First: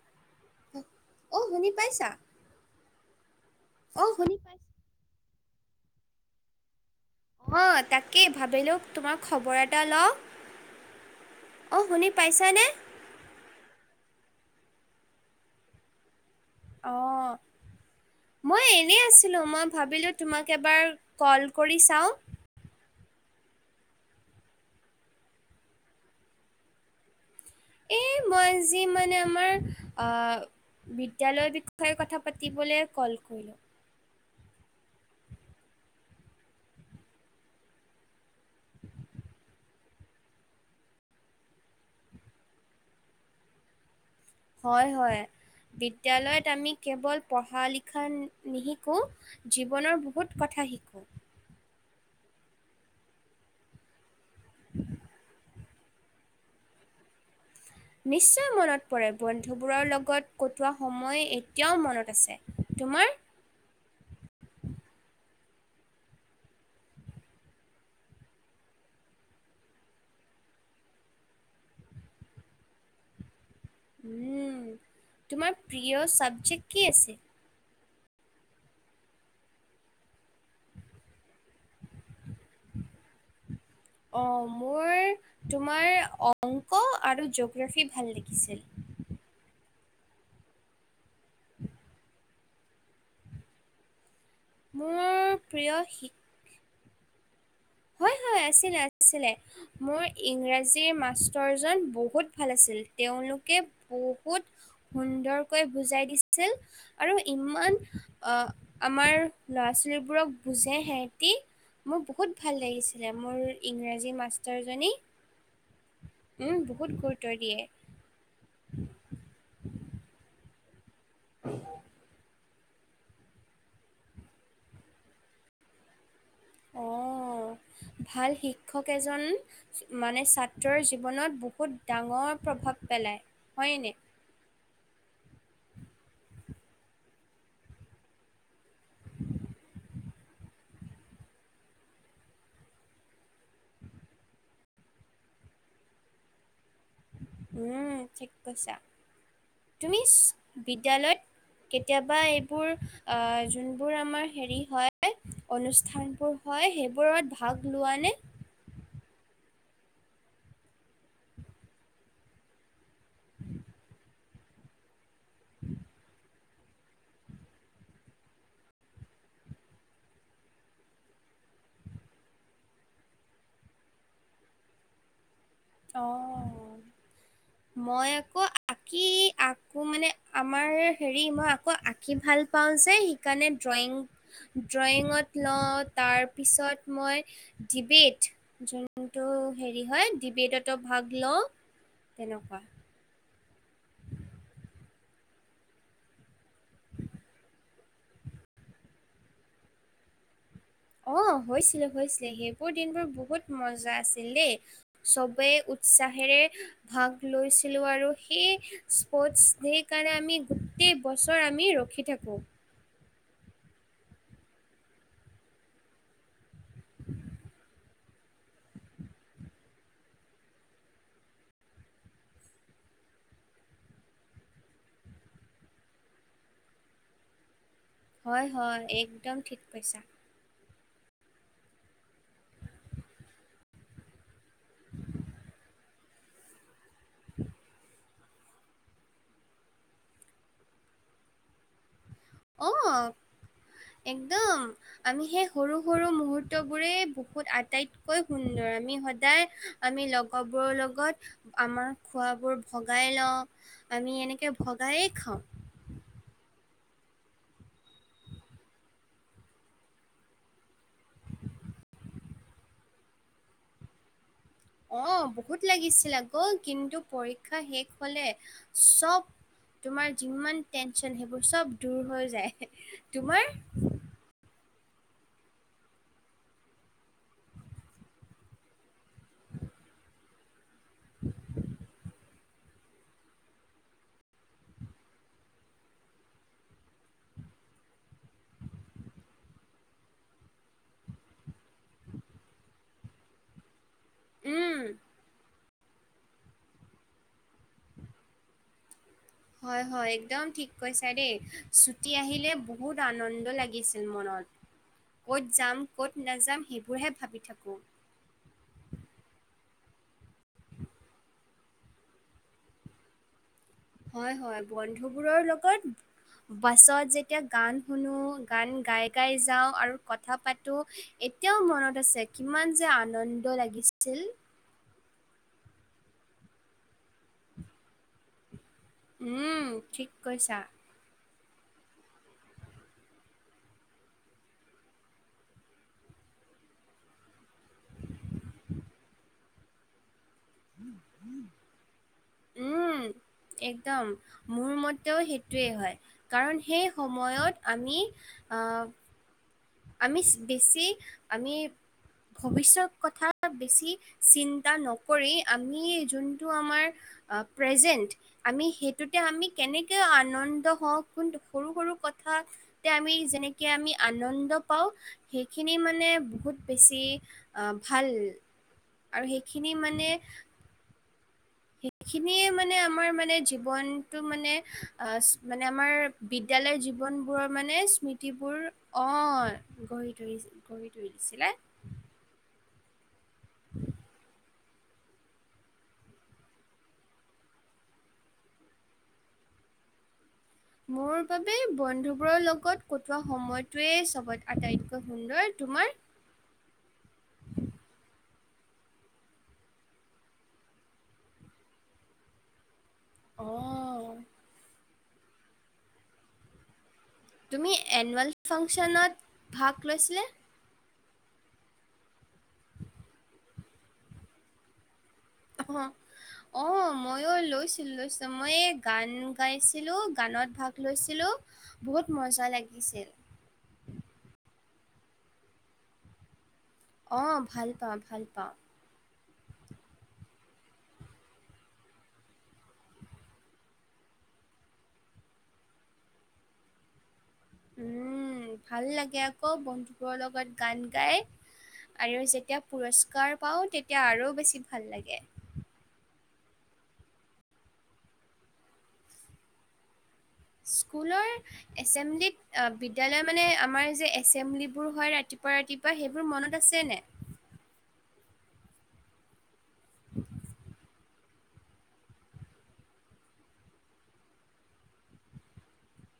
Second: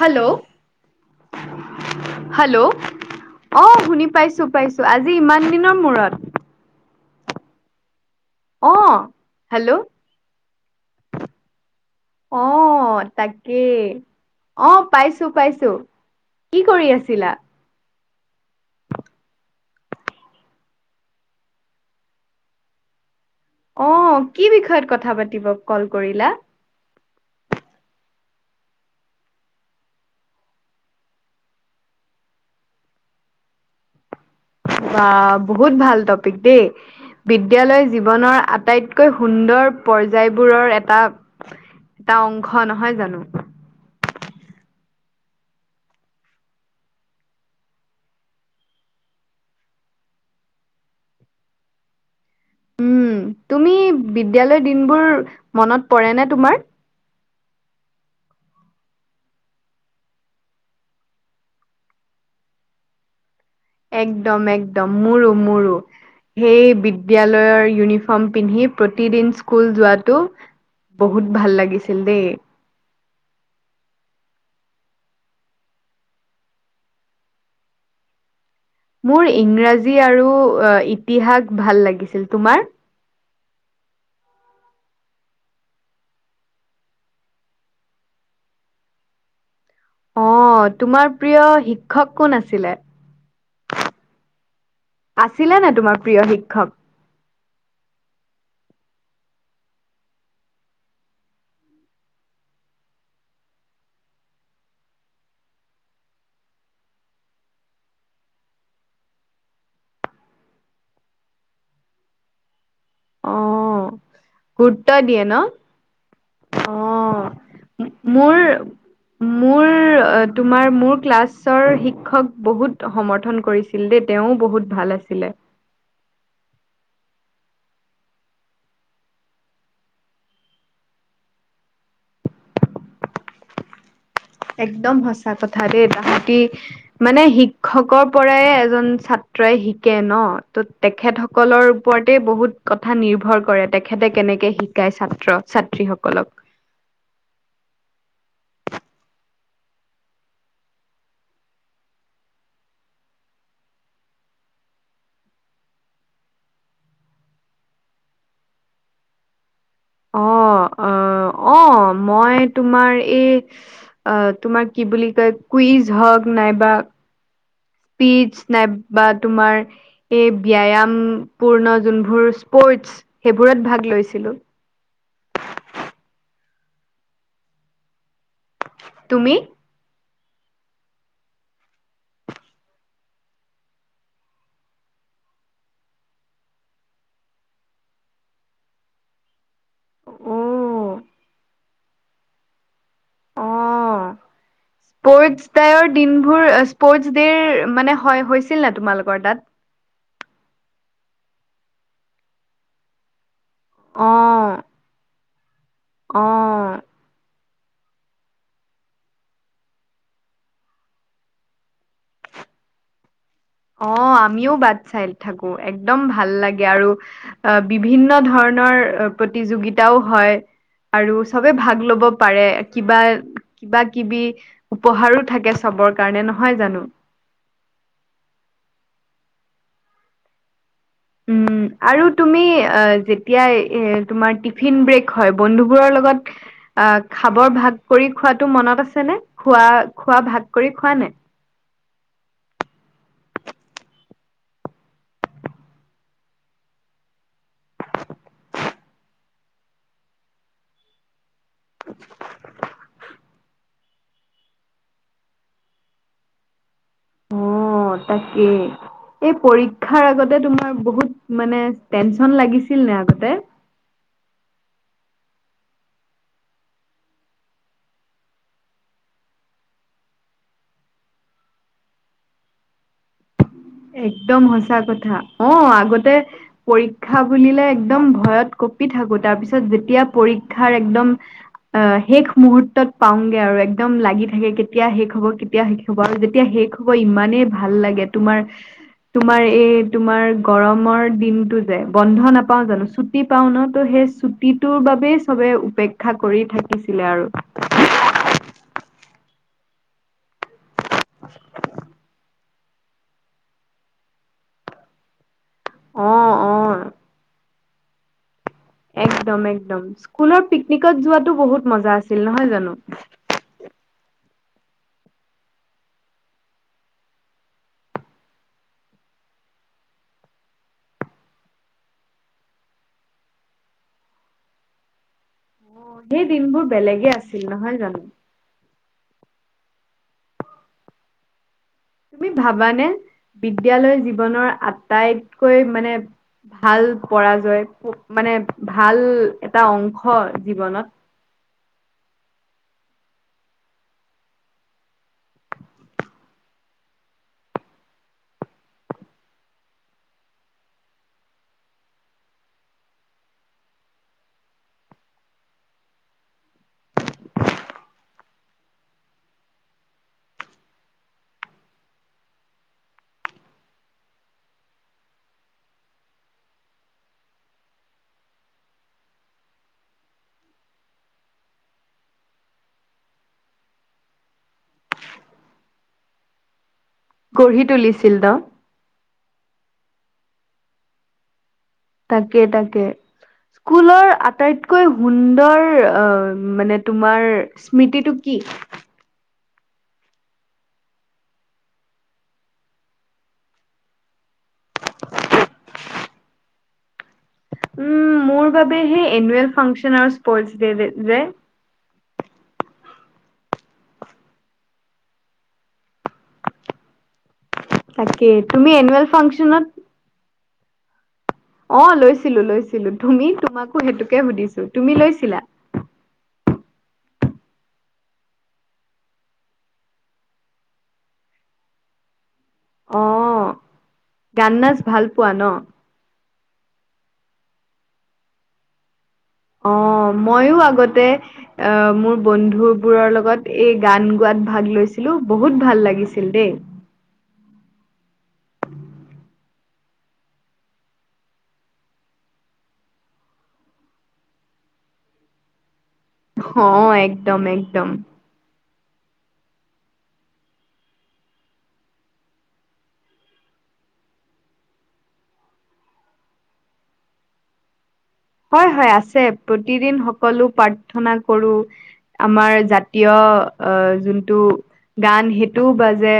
Hello. অ', শুনি পাইছা? হেল্ল', অ', শুনি পাইছোঁ পাইছোঁ, আজি ইমান দিনৰ মূৰত। অ', তাকেই অ ভাবিলো তোমাৰ খবৰ হেল্ল' এটা লওঁ, অ', শুনি পাইছানে? অ', তাক কেই, অ', পাইছো পাইছো। কি কৰি আছিলা অ' মই এনেই আছিলোঁ, মই ভাবিলোঁ তোমাক এবাৰ কল কৰি চাওঁ। অ', কি বিষয়ত কথা পাতিব কল কৰিলা? এই মই যি মানে আমাৰ, আ বিদ্যালয়ৰ বিষয়ে কথা পাতিবলে কল কৰিলো। বা বহুত ভাল টপিক দেই, বিদ্যালয় জীৱনৰ আটাইতকৈ সুন্দৰ পৰ্যায়বোৰৰ এটা এটা অংশ, নহয় জানো? হয় হয়, বিদ্যালয়ত আমি কেৱল পঢ়া লিখা নি-নিশিকো। জীৱনৰ বহুত কথা শিকো। উম তুমি বিদ্যালয় দিনবোৰ, মনত পৰে নে তোমাৰ? [unintelligible] নিশ্চয় মনত পৰে, বন্ধুবোৰৰ লগত কটোৱা সময় এতিয়াও মনত আছে, তোমাৰ? একদম একদম, মোৰো মোৰো। সেই বিদ্যয়ালয়ৰ ইউনিফৰ্ম পিন্ধি, প্ৰতিদিন স্কুল যোৱাটো। বহুত ভাল লাগিছিল দেই। উম, তোমাৰ প্ৰিয় চাবজেক্ট কি আছে? মোৰ ইংৰাজী আৰু অ', ইতিহাস ভাল লাগিছিল, তোমাৰ? অ', মোৰ তোমাৰ অংক আৰু জঅ'গ্ৰাফী ভাল লিখিছিল। অ', তোমাৰ প্ৰিয় শিক্ষক কোন আছিলে? মোৰ আছিলে নে প্ৰিয় তোমাৰ শিক প্ৰিয় শিক্ষক? হয় হয়, আছিলে আ-ছিলে। মোৰ ইংৰাজীৰ মাষ্টৰজন বহুত ভাল আছিল, তেওঁলোকে বহুত সুন্দৰকৈ বুজাই দিছিল আৰু ইমান, আ, আমাৰ ল'ৰা-ছোৱালীবোৰক বুজে সেহেতি মোৰ বহুত ভাল লাগিছিলে অ মোৰ ইংৰাজী মাছ গুৰুত্ব দিয়ে ন? উম, অ বহুত গুৰুত্ব দিয়ে। মোৰ, মোৰ অ', তোমাৰ মোৰ ক্লাছৰ শিক্ষক বহুত সমৰ্থন কৰিছিল দেই, তেওঁও বহুত ভাল আছিলে। অ', ভাল শিক্ষক এজন মানে ছাত্ৰৰ জীৱনত বহুত ডাঙৰ প্ৰভাৱ পেলায়, হয়নে? একদম সঁচা কথা দেই, তাহাতি মানে শিক্ষকৰ পৰাই এ জন ছাত্ৰই শিকে ন, ত' তেখেতসকলৰ ওপৰতে বহুত কথা নিৰ্ভৰ কৰে, তেখেতে কেনেকে শিকায় ছাত্ৰ-ছাত্ৰীসকলক। উম, ঠিক কৈছা, তুমি চ বিদ্যালয়ত কেতিয়াবা এইবোৰ আ' যোনবোৰ আমাৰ হেৰি হয় অনুষ্ঠানবোৰ হয় সেইবোৰত ভাগ লোৱা নে? অ', অ', অ', মই তোমাৰ এই অ' তোমাৰ কি বুলি কয় কুইজ হওঁক নাইবা পিচ নাইবা তোমাৰ এই ব্যায়াআমপূৰ্ণ যোনবোৰ স্পৰ্টচ সেইবোৰত ভাগ লৈছিলো। অ' মই আকৌ আঁকি তুমি আকৌ মানে আমাৰ হেৰি মই আকৌ আঁকি ভাল পাওঁ যে সেইকাৰণে ড্ৰয়িং ড্ৰয়িঙত ন তাৰপিছত মই ডিবেট যোনটো হেৰি হয় অ ডিবেটতো ভাগ লওঁ তেনেকুৱা অ' স্পৰ্টচ তাইৰ দিনবোৰ স্পৰ্টচ দেৰ মানে হয় হৈছিল নে তোমালোকৰ তাত? অ' হৈছিলে হৈছিলে সেইবোৰ দিনবোৰ বহুত মজা আছিল দেই অ', চবেই উৎ উচ্ছাহচাহেৰে অ', ভাগ লৈছিলো আৰু সেই স্পৰ্টছ দে কাৰণে আমি গোটেই বছৰ আমি ৰখি থাকোঁ। অ' আমিও বাট চাই থাকো একদম ভাল লাগে। আৰু বিভিন্ন ধৰণৰ প্ৰতিযোগিতাও হয় আৰু চবে ভাগ ল'ব পাৰে কিবা কিবা কিবি উপহাৰো থাকে চবৰ কাৰণে নহয় জানো? হয়, হয় একদম ঠিক কৈছা। উম' আৰু তুমি অ' যেতিয়া এ তোমাৰ তিক ভিন ব্ৰেক হয় বন্ধু বোৰৰ লগত আ' খাবৰ ভাগ কৰি খোৱাতটো মনত আছে নে খোৱা খোৱা ভাগ কৰি খোৱা নে? আহ একদম আমি সেই সৰু, সৰু মুহূৰ্তবোৰেই বুকুত আটাইতকৈ সুন্দৰ আমি সদায় আমি লগবোৰৰ লগত আমাৰ খোৱাবোৰ ভগাই লও আমি এনেকে ভগাইেই খাও। অ' তাকেই এই পৰীক্ষাৰ আগতে তোমাৰ বহুত মানে টেনচন লাগিছিল না আগতে? অ' বহুত লাগিছিল আকৌ কিন্তু পৰীক্ষা শেষ হলে চব তোমাৰ যিমান টেনচন সেইবোৰ চব দূৰ হৈ যায় তোমাৰ একদম সঁচা কথা অ' আগতে পৰীক্ষা বুলিলে একদম ভয়ত কপি [unintelligible] থাকো তাৰ পিছত যেতিয়া পৰীক্ষাৰ একদম অ' শেষ মুহূৰ্তত পাওগে আৰু একদম লাগি থাকে কেতিয়া শেষ হ'ব কেতিয়া শেষ হ'ব আৰু যেতিয়া শেষ ইমানেই ভাল লাগে তোমাৰ তোমাৰ এই তোমাৰ গৰমৰ দিনতটো যে বন্ধ নাপাও জানো? চুত ছুটি পাওন ত সেই উম, ছুটিটোৰ বাবেই চবেই অপেক্ষা কৰি থাকিছিলে আৰু হয়, হয় একদম ঠিক কৈছা দেই। ছুটি আহিলে ব বহুত আনন্দ লাগিছিল মনত ক'ত যাম, ক'ত অ', নাযাম অ', সেইবোৰহে ভাবি থাকোঁ। একদম, এক্দম স্কুলৰ পিকনিকত যোৱাতো বহুত মজা আছিল নহয় জানো? হয়, হয় বন্ধুবোৰৰ লগত বাছত যেতিয়া গান শুনো, গান গাই, গাই যাওঁ আৰু কথা পাতো এতিয়াও মনত আছে কিমান যে আনন্দ লাগিছিল। সেই দিনবোৰ বেলেগে আছিল। নহয় জানো? উম ঠিক কৈছা। তুমি ভাবানে? বিদ্যালয় জীৱনৰ আটাইতকৈ মানে ভাল পৰাজয় মানে ভাল এটা অংশ জীৱনত। উম, একদম মোৰ মতেও সেইটোৱেই হয়। কাৰণ সেই সময়ত আমি আমি বেছি আমি ভৱিষ্যত কথা বেছি চিন্তা নকৰি, আমি যোনটো আমাৰ প্ৰেজেণ্ট আমি সেইটোতে আমি কেনেকে আনন্দ হওঁ, কোন সৰু-সৰু কথা এতিয়া আমি যেনেকে আমি আনন্ পাওঁ, সেইখিনি মানে বহুত বেছি ভাল। আৰু সেইখিনি মানে সেইখিনিয়ে মানে আমাৰ মানে জীৱনটো মানে মানে আমাৰ বিদ্যালয়ৰ জীৱনবোৰৰ গঢ়ি মানে তুলিছিল ন? স্মৃতিবোৰ। অঁ গঢ়ি তুলি, গঢ়ি তুলিছিলে। তাকে তাকে স্কুলৰ আটাইত তকৈ সুন্দৰ অ' মানে তোমাৰ স্মৃতিটো কি? মোৰ বাবে বন্ধুবোৰৰ লগত কটোৱা সময়টোৱেই চবত আটাইতকৈ সুন্দৰ। তোমাৰ? উম, মোৰ বাবে সেই এনুৱেল ফাংচন আৰু স্পৰ্ট [unintelligible] অঁ। তুমি তাকে এনুৱেল তুমি এনুৱেল ফাংচনত ফাংচনত ভাগ লৈছিলে? অ লৈছিলো লৈছিলো। তুমি তোমাকো সেইটোকে সুধিছো, তুমি লৈছিলা? হা! অ' ময়ো লৈছিলো লৈছিলো। মই গান গাইছিলোঁ। গানত ভাগ লৈছিলোঁ। বহুত মজা লাগে। অ' গান-নাচ ভাল পোৱা ন? অ' ভাল পাওঁ, ভাল পাওঁ। অ' মইয়ো আগতে অ' মোৰ বন্ধু বোৰৰ লগত এই গান গোৱাত ভাগ লৈছিলো, বহুত ভাল লাগিছিল দেই। উম, ভাল লাগে আক বন্ধুবোৰৰ লগত গান গাই। আৰু যেতিয়া পুৰস্কাৰ পাওঁ তেতিয়া আৰু বেছি ভাল লাগে। অ' একদম, একদম। স্কুলৰ এচেম্বলিত বিদ্যালয় মানে আমাৰ যে এচেম্বলিবোৰ হয় ৰাতিপুৱা ৰাতি পুৱা সেইবোৰ মনত আছেনে? হয় হয় আছে প্ৰতিদিন সকলো প্ৰাৰ্থনা কৰো। আমাৰ জাতীয় অ' যোনটো গান সেইটোও বাজে।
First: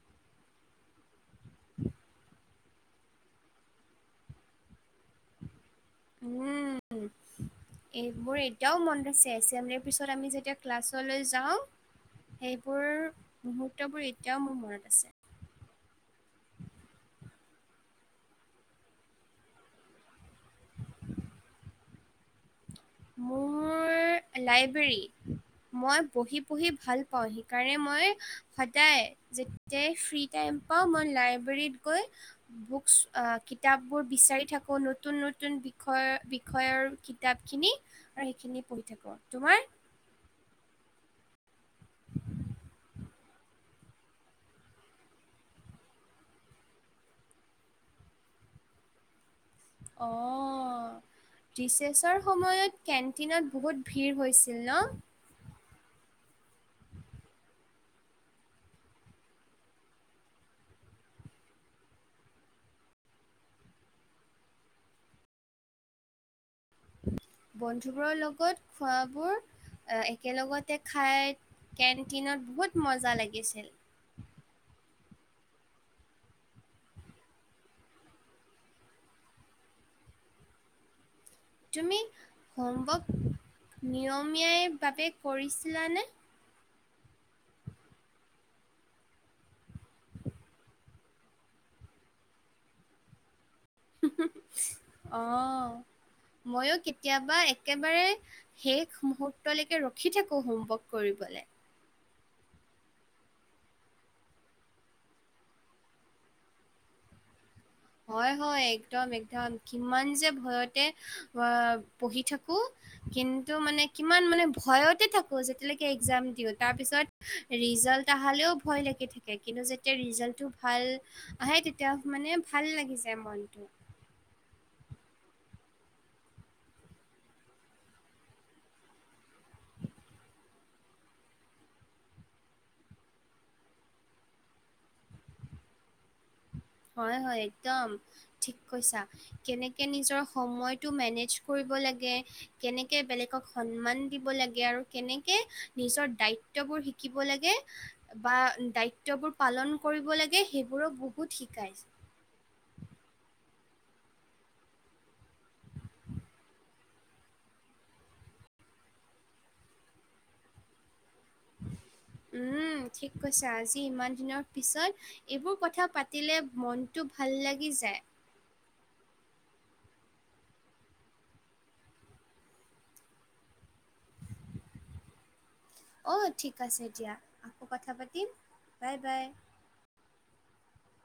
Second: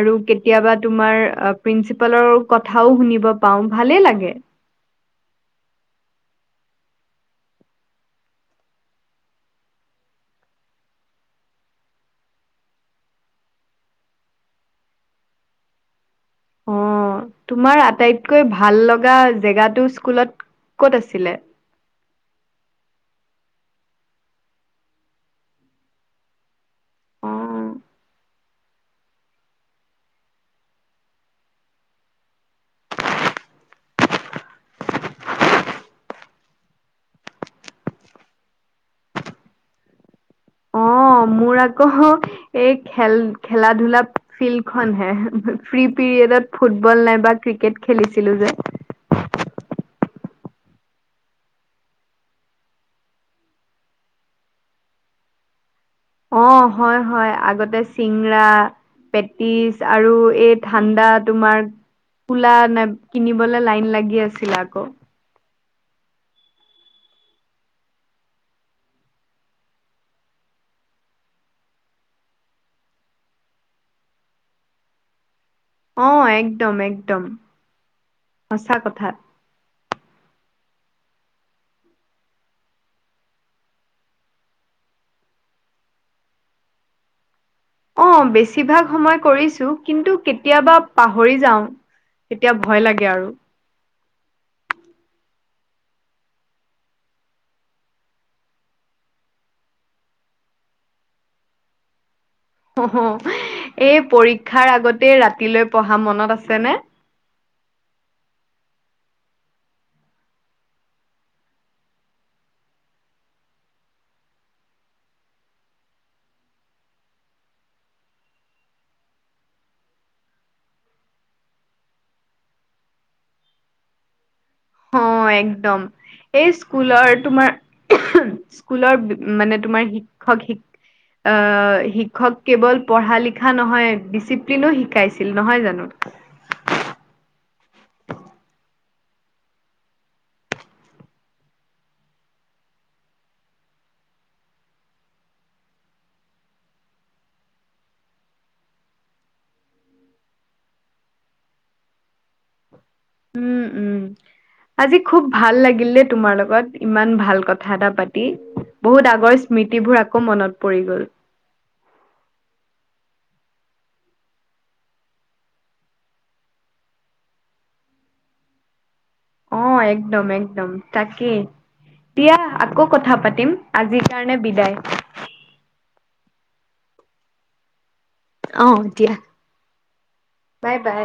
আৰু কেতিয়াবা তোমাৰ প্ৰিন্সিপালৰ কথাও শুনিব পাওঁ ভালে লাগে। হুম। এইবোৰ এতিয়াও মনত আছে এচেম্বলিৰ পিছত আমি যেতিয়া ক্লাছলৈ যাওঁ। সেইবোৰ মুহূৰ্তবোৰ এতিয়াও মোৰ মনত আছে। অঁ তোমাৰ আটাইতকৈ ভাল লগা জেগাটো স্কুলত ক'ত আছিলে? মোৰ লাইব্ৰেৰী। মই পঢ়ি পঢ়ি ভাল পাওঁ, অ সেইকাৰণে মই সদায়, যেতিয়াই ফ্ৰী টাইম পাওঁ মই লাইব্ৰেৰীত গৈ বুকচ এ কিতাপবোৰ বিচাৰি থাকোঁ, নতুন নতুন বিষয় বিষয়ৰ কিতাপখিনি। আৰু সেইখিনি পঢ়ি থাকো আ। তোমাৰ? অঁ, মোৰ আকৌ এই খেল খেলা-ধূলা ফিল্ড খন হে। ফ্ৰী পিৰিয়ডত ফুটবল নাইবা ক্ৰিকেট খেলিছিলো যে। অ। ডিচেছৰ সময়ত কেণ্টিনত বহুত ভিৰ হৈছিল ন? অঁ, হয় হয়, আগতে চিংৰা পেটিছ আৰু এই ঠাণ্ডা তোমাৰ কলা নে কিনিবলে লাইন লাগি আছিল আকৌ। বন্ধুবোৰৰ লগত খোৱাবোৰ একেলগতে খাই কেণ্টিনত বহুত মজা লাগিছিল। অঁ, একদম একদম, সঁচা কথা। তুমি হোমৱৰ্ক নিয়মীয়া ভাবে কৰিছিলানে? অঁ, বেছিভাগ সময় কৰিছো কিন্তু কেতিয়াবা পাহৰি যাওঁ। তেতিয়া ভয় লাগে আৰু। অঁ, মইও কেতিয়াবা একেবাৰে শেষ মুহুৰ্তলৈকে ৰখি থাকো হোমৱৰ্ক কৰিবলৈ। অ'হ, এই পৰীক্ষাৰ আগতে ৰাতিলৈ পঢ়া মনত আছেনে? হয় হয়, একদম একদম, কিমান যে ভয়তে পঢ়ি থাকো। কিন্তু মানে কিমান মানে ভয়তে থাকো যেতিয়ালৈকে একজাম দিওঁ। তাৰপিছত ৰিজাল্ট আহালেও ভয় লাগি থাকে, কিন্তু যেতিয়া ৰিজাল্টটো ভাল আহে তেতিয়া মানে ভাল লাগি যায় মনটো। অঁ, একদম। এই স্কুলৰ তোমাৰ, স্কুলৰ মানে তোমাৰ শিক্ষক শিক অঁ, শিক্ষক কেৱল পঢ়া লিখা নহয় ডিচিপ্লিনো শিকাইছিল নহয় জানো। হয় হয়, একদম ঠিক কৈছা। কেনেকে নিজৰ সময়টো মেনেজ কৰিব লাগে কেনেকে বেলেগক সন্মান দিব লাগে আৰু কেনেকে নিজৰ দায়িত্ব ত্ববোৰ শিকিব লাগে। বা দায়িত্ববোৰ পালন কৰিব লাগে সেইবোৰোক বহুত শিকাইছে। উম, উম। আজি খুব ভাল লাগিল দেই তোমাৰ লগত, ইমান ভাল কথা এটা পাতি। বহুত আগৰ স্মৃতিবোৰ আকৌ মনত পৰি গ'ল। উম, ঠিক কৈছা আজি ইমান দিনৰ পিছত এইবোৰ কথা পাতিলে মনটো ভাল লাগি যায়। অঁ, একদম একদম, তাকেই। দিয়া, আকৌ কথা পাতিম আজিৰ কাৰণে বিদায়। অঁ, ঠিক আছে দিয়া। আকৌ কথা পাতিম। অঁ, বাই দিয়া, বাই। Bye bye.